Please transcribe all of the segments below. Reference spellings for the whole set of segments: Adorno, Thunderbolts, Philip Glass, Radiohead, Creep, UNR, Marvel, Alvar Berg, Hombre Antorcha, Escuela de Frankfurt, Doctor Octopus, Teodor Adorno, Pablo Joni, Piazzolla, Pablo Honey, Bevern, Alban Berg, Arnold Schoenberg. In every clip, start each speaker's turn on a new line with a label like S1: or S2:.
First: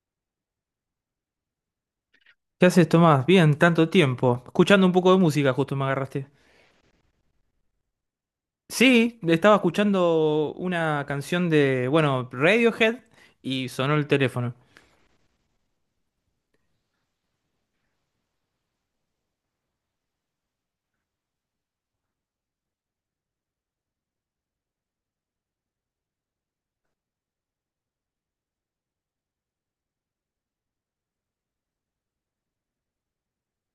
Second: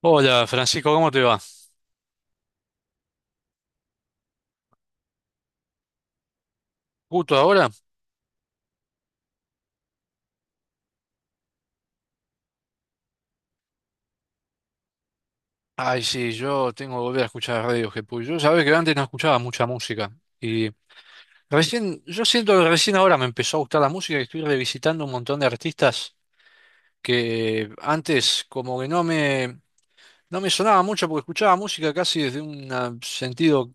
S1: Hola Francisco, ¿cómo te va?
S2: ¿Qué haces, Tomás? Bien, tanto tiempo. Escuchando un poco de música, justo me agarraste.
S1: ¿Justo ahora?
S2: Sí, estaba escuchando una canción de, bueno, Radiohead y sonó el teléfono.
S1: Ay, sí, yo tengo que volver a escuchar Radiohead, porque yo sabés que antes no escuchaba mucha música. Y recién, yo siento que recién ahora me empezó a gustar la música y estoy revisitando un montón de artistas que antes como que no me sonaba mucho porque escuchaba música casi desde un sentido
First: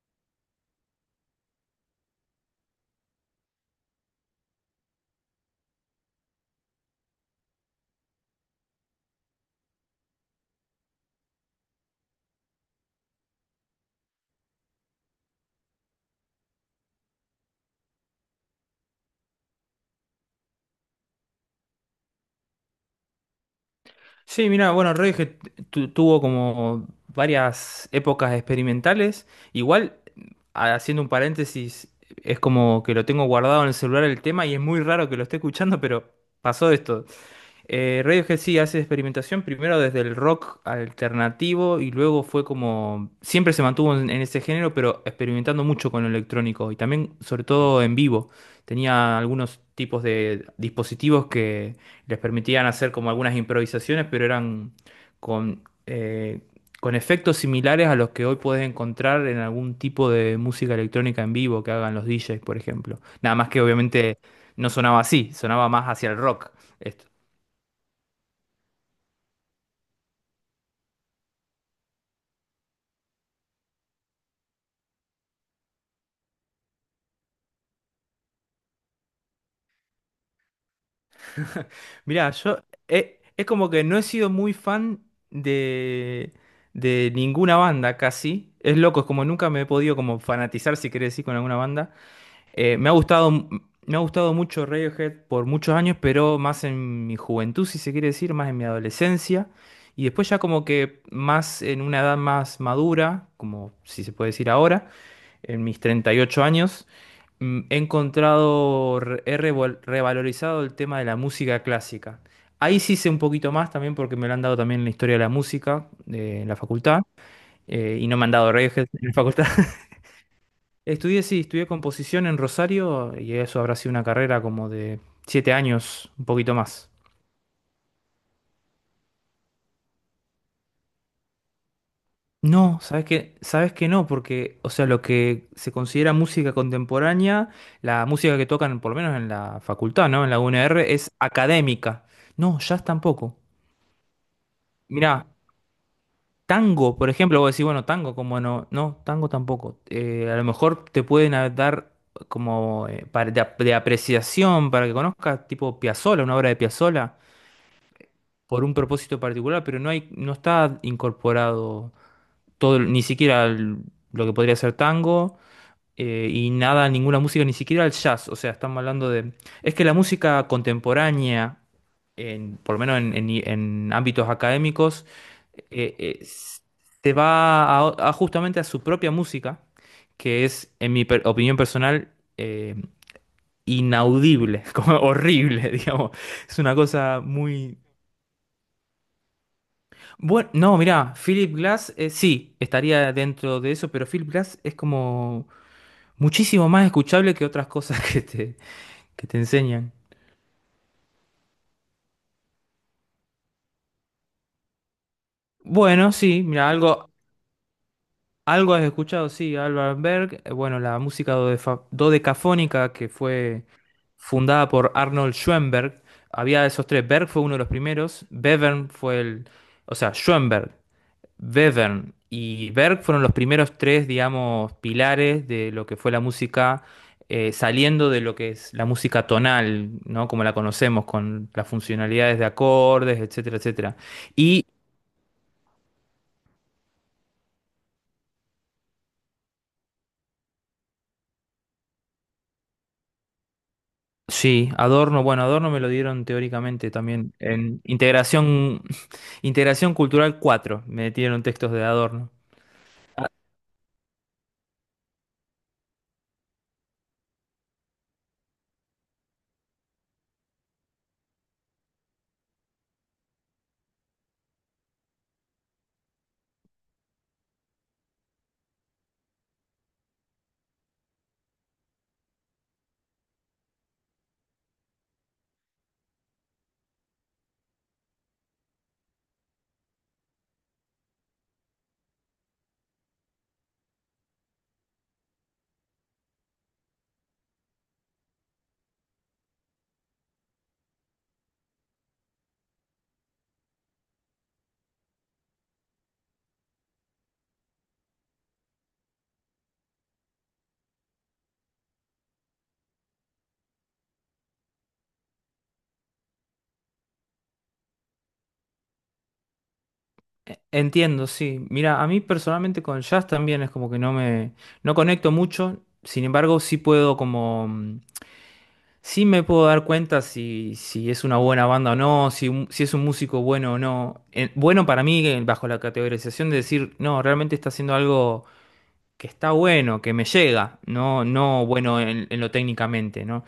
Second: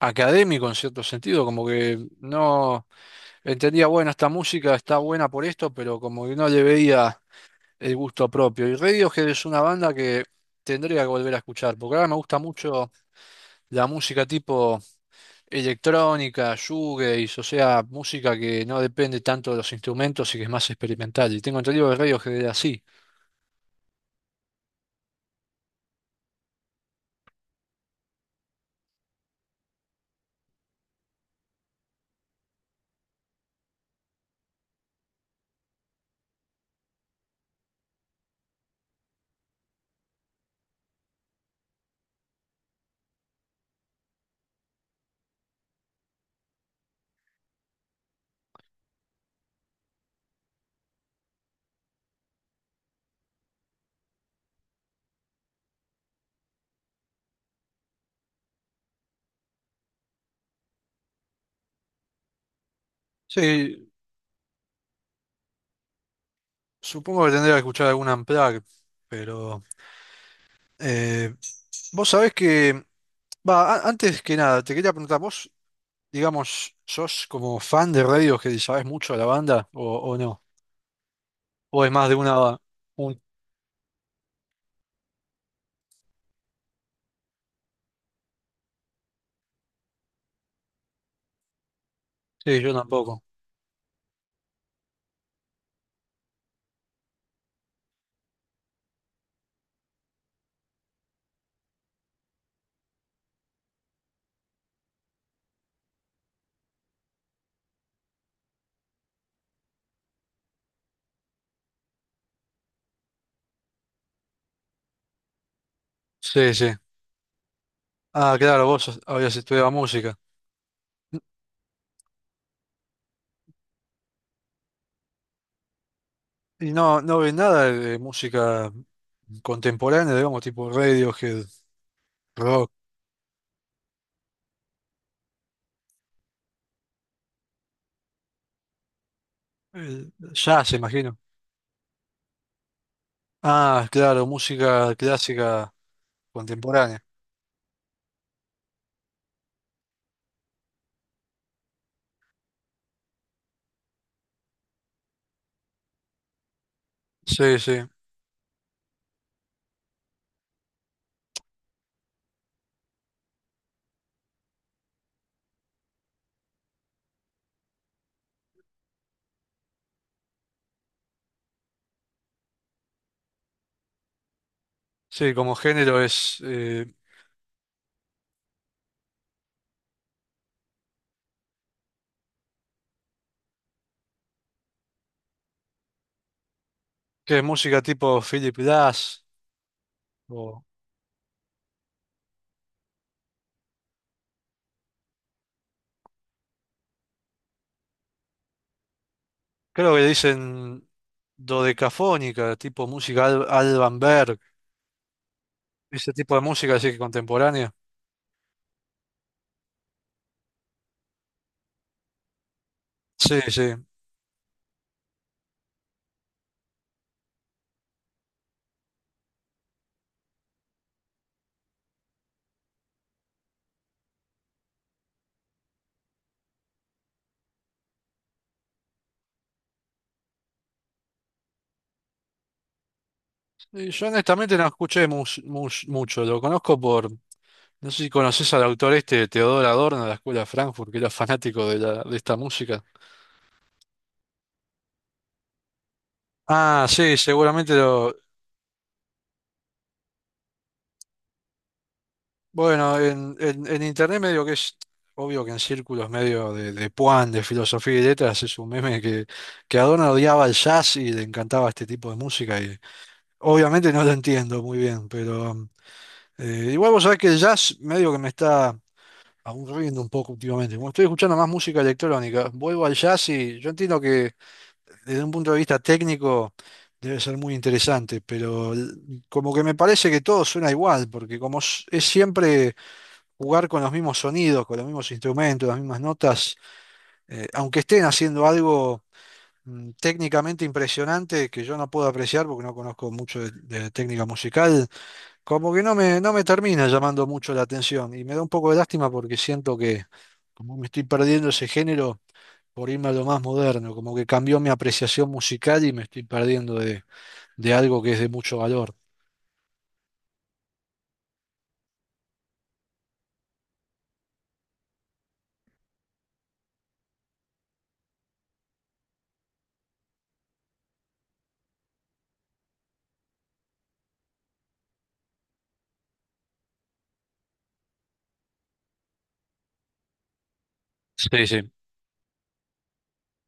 S1: académico, en cierto sentido, como que no entendía, bueno, esta música está buena por esto, pero como que no le veía el gusto propio. Y Radiohead es una banda que tendría que volver a escuchar, porque ahora me gusta mucho la música tipo electrónica, shoegaze, o sea, música que no depende tanto de los instrumentos y que es más experimental. Y tengo entendido que Radiohead era así.
S2: Sí, mira, bueno, Radiohead tuvo como varias épocas experimentales. Igual, haciendo un paréntesis, es como que lo tengo guardado en el celular el tema y es muy raro que lo esté escuchando, pero pasó esto. Radiohead sí hace experimentación primero desde el rock alternativo y luego fue como, siempre se mantuvo en ese género, pero experimentando mucho con lo electrónico y también sobre todo en vivo. Tenía algunos tipos de dispositivos que les permitían hacer como algunas improvisaciones, pero eran con, eh, con efectos similares a los que hoy puedes encontrar en algún tipo de música electrónica en vivo que hagan los DJs, por ejemplo. Nada más que
S1: Sí,
S2: obviamente no sonaba así, sonaba más hacia el rock. Esto.
S1: supongo que tendría que escuchar alguna Unplugged, pero eh, vos sabés que, va, antes que nada, te quería preguntar, vos, digamos, ¿sos como fan de Radiohead y sabés mucho de la banda o no? ¿O es más de
S2: Mirá,
S1: una...
S2: yo
S1: Un...
S2: es como que no he sido muy fan de, de ninguna banda casi. Es loco, es como nunca me he podido como fanatizar, si querés decir, con alguna banda.
S1: Sí, yo
S2: Me ha
S1: tampoco.
S2: gustado, me ha gustado mucho Radiohead por muchos años, pero más en mi juventud, si se quiere decir, más en mi adolescencia. Y después ya como que más en una edad más madura, como si se puede decir ahora en mis 38 años, he encontrado, revalorizado el tema de la música clásica. Ahí sí sé un poquito más también porque me lo han dado también en la historia de la música en
S1: Sí,
S2: la
S1: sí.
S2: facultad y no me han
S1: Ah,
S2: dado
S1: claro,
S2: redes en la
S1: habías
S2: facultad.
S1: estudiado música.
S2: Estudié, sí, estudié composición en Rosario y eso habrá sido una carrera como de 7 años, un poquito
S1: Y
S2: más.
S1: no, no ves nada de música contemporánea, digamos, tipo Radiohead, rock,
S2: No, sabes que no, porque, o sea, lo que se considera música contemporánea, la música que tocan, por lo menos en la facultad, ¿no? En la
S1: jazz,
S2: UNR, es
S1: imagino.
S2: académica. No, jazz tampoco.
S1: Ah, claro, música
S2: Mirá,
S1: clásica
S2: tango,
S1: contemporánea.
S2: por ejemplo, vos decís, bueno, tango, como no, no, tango tampoco. A lo mejor te pueden dar como para- de, ap- de apreciación para que conozcas, tipo Piazzolla, una obra de Piazzolla,
S1: Sí, sí.
S2: por un propósito particular, pero no hay, no está incorporado todo, ni siquiera lo que podría ser tango y nada, ninguna música, ni siquiera el jazz. O sea, estamos hablando de... Es que la música contemporánea, en, por lo menos en ámbitos académicos,
S1: Sí, como
S2: eh,
S1: género
S2: eh,
S1: es,
S2: s- se va a justamente a su propia música, que es, en mi opinión personal, inaudible, como horrible, digamos. Es una cosa
S1: ¿qué es
S2: muy...
S1: música tipo Philip Glass?
S2: Bueno,
S1: O
S2: no, mirá, Philip Glass, sí, estaría dentro de eso, pero Philip Glass es como muchísimo más escuchable que otras cosas que que te enseñan.
S1: creo que le dicen dodecafónica, tipo música Alban Berg,
S2: Bueno,
S1: ese tipo de
S2: sí, mira,
S1: música así que contemporánea.
S2: algo has escuchado, sí, Alvar Berg, bueno, la música dodecafónica que
S1: Sí,
S2: fue
S1: sí.
S2: fundada por Arnold Schoenberg, había esos tres, Berg fue uno de los primeros, Bevern fue el, o sea, Schoenberg, Bevern y Berg fueron los primeros tres, digamos, pilares de lo que fue la música, saliendo de lo que es la música tonal, ¿no? Como la conocemos, con las funcionalidades de acordes, etcétera,
S1: Y
S2: etcétera.
S1: yo honestamente no
S2: Y
S1: escuché mucho, lo conozco por, no sé si conoces al autor este, Teodor Adorno de la Escuela de Frankfurt, que era fanático de esta música.
S2: sí, Adorno, bueno, Adorno me lo dieron
S1: Ah,
S2: teóricamente
S1: sí,
S2: también
S1: seguramente
S2: en
S1: lo...
S2: Integración, Integración Cultural 4. Me dieron textos de Adorno.
S1: Bueno, en internet medio que es obvio que en círculos medio de puan, de filosofía y letras, es un meme que Adorno odiaba el jazz y le encantaba este tipo de música y obviamente no lo entiendo muy bien, pero igual vos sabés que el jazz medio que me está... aburriendo un poco últimamente. Como estoy escuchando más música electrónica, vuelvo al jazz y yo entiendo que desde un punto de vista técnico debe ser muy interesante, pero como que me parece que todo suena igual, porque como es siempre jugar con los mismos sonidos, con los mismos instrumentos, las mismas notas, aunque estén haciendo algo técnicamente impresionante que yo no puedo apreciar porque no conozco mucho de técnica musical. Como que no me termina llamando mucho la atención y me da un poco de lástima porque siento que como me estoy perdiendo ese género por irme a lo más moderno, como que cambió mi apreciación musical y me estoy perdiendo de algo que es de mucho valor.
S2: Entiendo, sí. Mira, a mí personalmente con jazz también es como que no me, no conecto mucho, sin embargo sí puedo como, sí me puedo dar cuenta si es una buena banda o no, si, si es un músico bueno o no. Bueno para mí, bajo la categorización de decir, no, realmente está haciendo algo que está bueno, que me llega, no,
S1: Sí,
S2: no
S1: sí.
S2: bueno en lo técnicamente, ¿no?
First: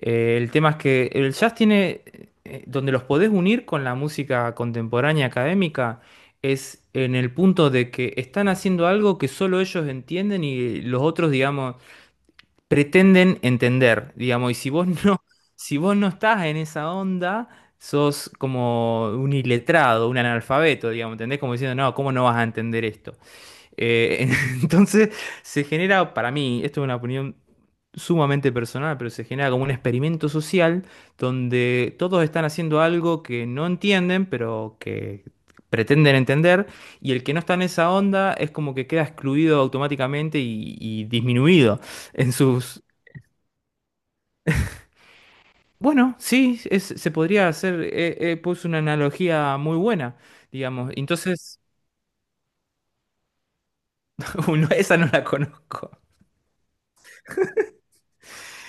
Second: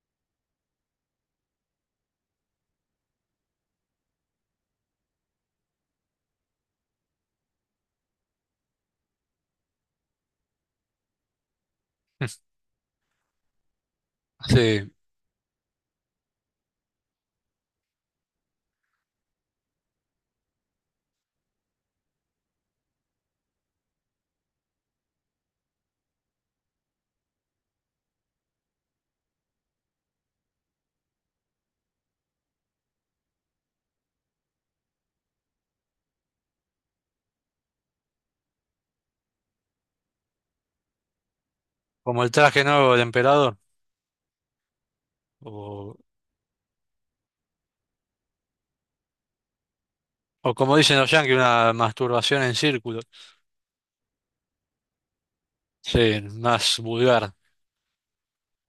S2: El tema es que el jazz tiene, donde los podés unir con la música contemporánea académica, es en el punto de que están haciendo algo que solo ellos entienden y los otros, digamos, pretenden entender, digamos, y si vos
S1: Sí,
S2: no, si vos no estás en esa onda, sos como un iletrado, un analfabeto, digamos, ¿entendés? Como diciendo, no, ¿cómo no vas a entender esto? Eh, entonces se genera, para mí, esto es una opinión sumamente personal, pero se genera como un experimento social donde todos están haciendo algo que no entienden, pero que pretenden entender, y el que no está en esa onda es como que queda excluido automáticamente y disminuido
S1: como el
S2: en
S1: traje
S2: sus...
S1: nuevo del emperador, o,
S2: Bueno, sí, se podría hacer, puse una analogía muy buena,
S1: o como
S2: digamos.
S1: dicen los yankees,
S2: Entonces,
S1: una masturbación en círculo.
S2: esa no la conozco,
S1: Sí, más vulgar.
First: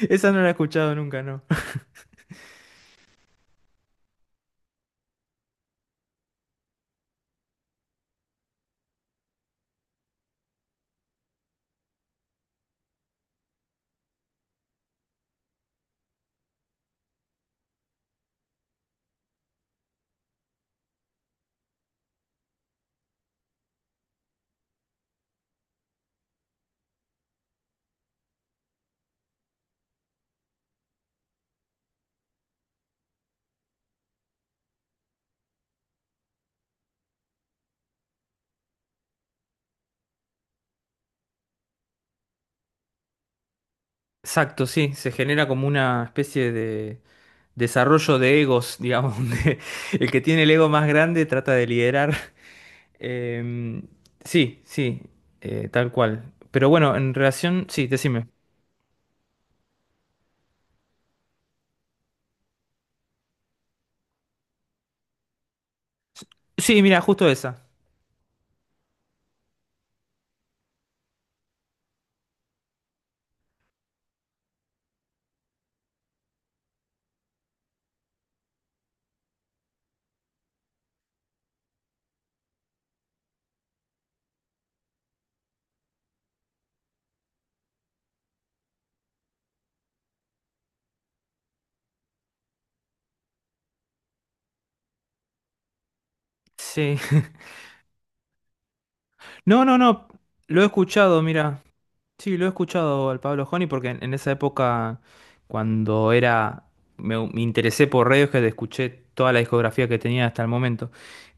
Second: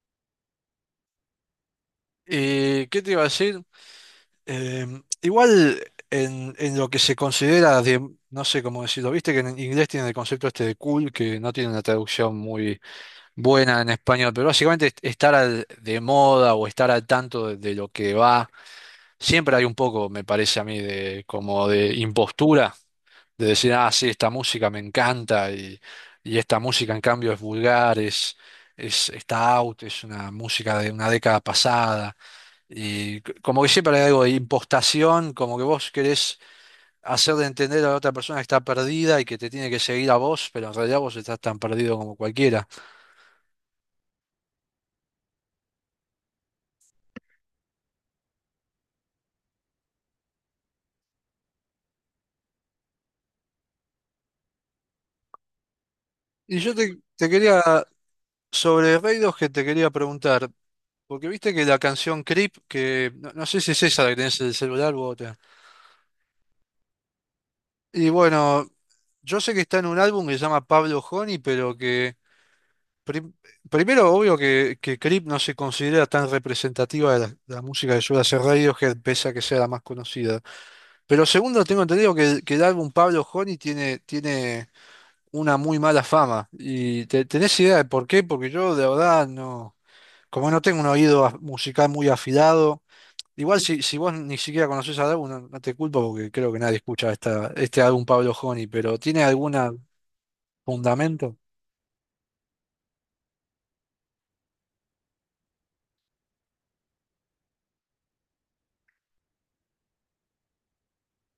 S2: esa no la he escuchado nunca, no.
S1: ¿Y qué te iba a decir? Em, igual en lo que se considera de, no sé cómo decirlo, viste que en inglés tienen el concepto este de cool, que no tiene una traducción muy buena en español, pero básicamente estar de moda o estar al tanto de lo que va, siempre hay un poco, me parece a mí, de impostura, de decir, ah, sí, esta música me encanta y esta música en cambio es vulgar, es, está out, es una música de una década pasada. Y como que siempre hay algo de impostación, como que vos querés hacer de entender a la otra persona que está perdida y que te tiene que seguir a vos, pero en realidad vos estás tan perdido como cualquiera.
S2: Exacto, sí, se genera como una especie de desarrollo de egos, digamos, donde el que tiene el ego más grande trata de liderar. Em, sí, sí, tal cual.
S1: Y
S2: Pero
S1: yo
S2: bueno, en
S1: te quería,
S2: relación, sí, decime.
S1: sobre Raidos que te quería preguntar, porque viste que la canción Creep, que no sé si es esa la que tenés en el celular u otra.
S2: Sí, mira, justo esa.
S1: Y bueno, yo sé que está en un álbum que se llama Pablo Honey, pero que... Prim- primero, obvio que Creep no se considera tan representativa de la música que suele hacer Radiohead, pese a que sea la más conocida. Pero segundo, tengo entendido que el álbum Pablo Honey tiene una muy mala fama. ¿Y tenés idea de por qué? Porque yo, de verdad, no. Como no tengo un oído musical muy afilado, igual si vos ni siquiera conocés al álbum, no, no te culpo porque creo que nadie
S2: Sí.
S1: escucha este álbum Pablo Honey, pero ¿tiene algún
S2: No, no, no, lo he escuchado,
S1: fundamento?
S2: mira. Sí, lo he escuchado al Pablo Joni porque en esa época, cuando era, me interesé por Radiohead, escuché toda la discografía que tenía hasta el momento.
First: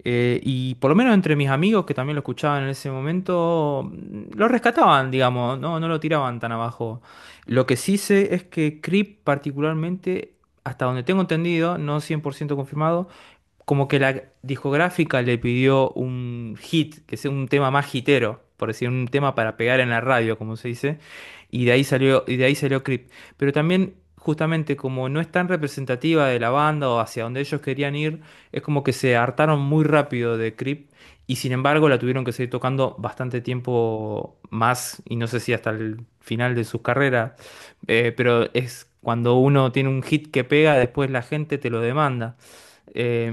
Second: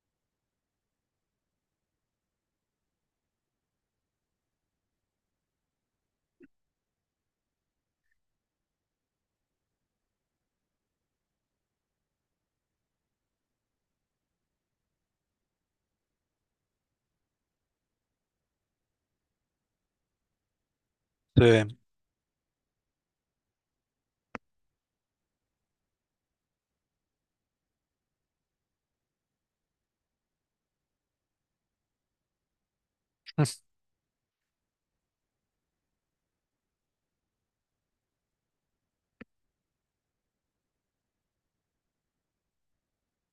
S2: Y por lo menos entre mis amigos que también lo escuchaban en ese momento, lo rescataban, digamos, no, no lo tiraban tan abajo. Lo que sí sé es que Creep particularmente, hasta donde tengo entendido, no 100% confirmado, como que la discográfica le pidió un hit, que sea un tema más hitero, por decir, un tema para pegar en la radio, como se dice, y de
S1: Sí.
S2: ahí salió, y de ahí salió Creep. Pero también, justamente, como no es tan representativa de la banda o hacia donde ellos querían ir, es como que se hartaron muy rápido de Creep. Y sin embargo la tuvieron que seguir tocando bastante tiempo más, y no sé si hasta el final de sus carreras, pero es cuando uno tiene un hit que pega, después la gente te lo demanda. Eh,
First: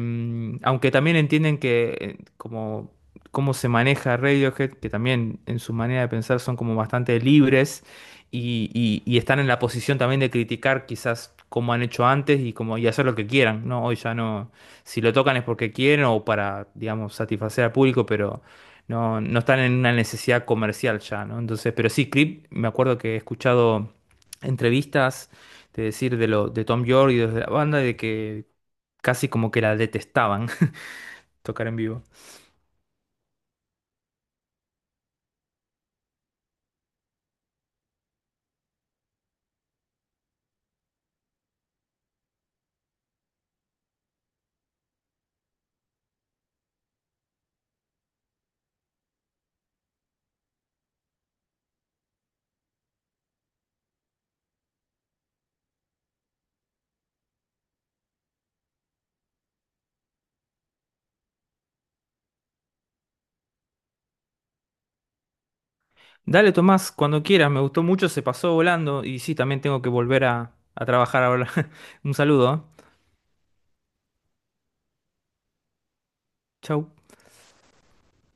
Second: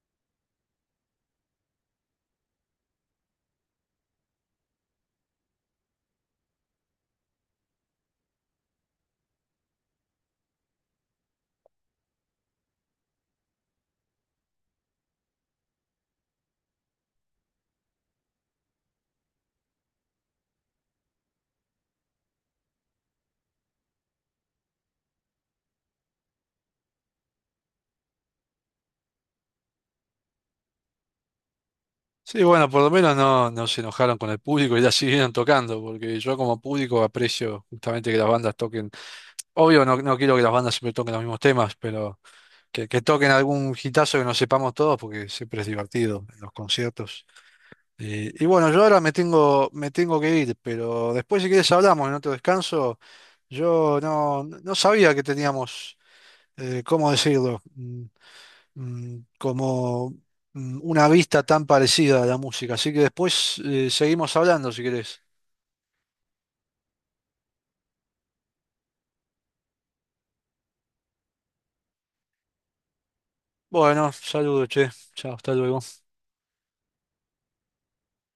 S2: aunque también entienden que como cómo se maneja Radiohead, que también en su manera de pensar son como bastante libres y y están en la posición también de criticar quizás como han hecho antes y como y hacer lo que quieran, ¿no? Hoy ya no, si lo tocan es porque quieren o para, digamos, satisfacer al público, pero no, no están en una necesidad comercial ya, ¿no? Entonces, pero sí, Creep, me acuerdo que he escuchado entrevistas de decir de lo de Tom York y de la banda de que casi como que la detestaban tocar en vivo.
S1: Sí, bueno, por lo menos no, no se enojaron con el público y la siguieron tocando, porque yo como público aprecio justamente que las bandas toquen. Obvio, no, no quiero que las bandas siempre toquen los mismos temas, pero que toquen algún hitazo que nos sepamos todos, porque siempre es divertido en los conciertos. Y bueno, yo ahora me tengo que ir, pero después si quieres hablamos en otro descanso. Yo no, no sabía que teníamos, ¿cómo decirlo? Mm, como una vista tan parecida a la música. Así que después seguimos hablando si querés.
S2: Dale, Tomás, cuando quieras, me gustó mucho, se pasó volando y sí, también tengo que volver a trabajar ahora. Un saludo, ¿eh?
S1: Bueno, saludos, che. Chao, hasta luego.
S2: Chau.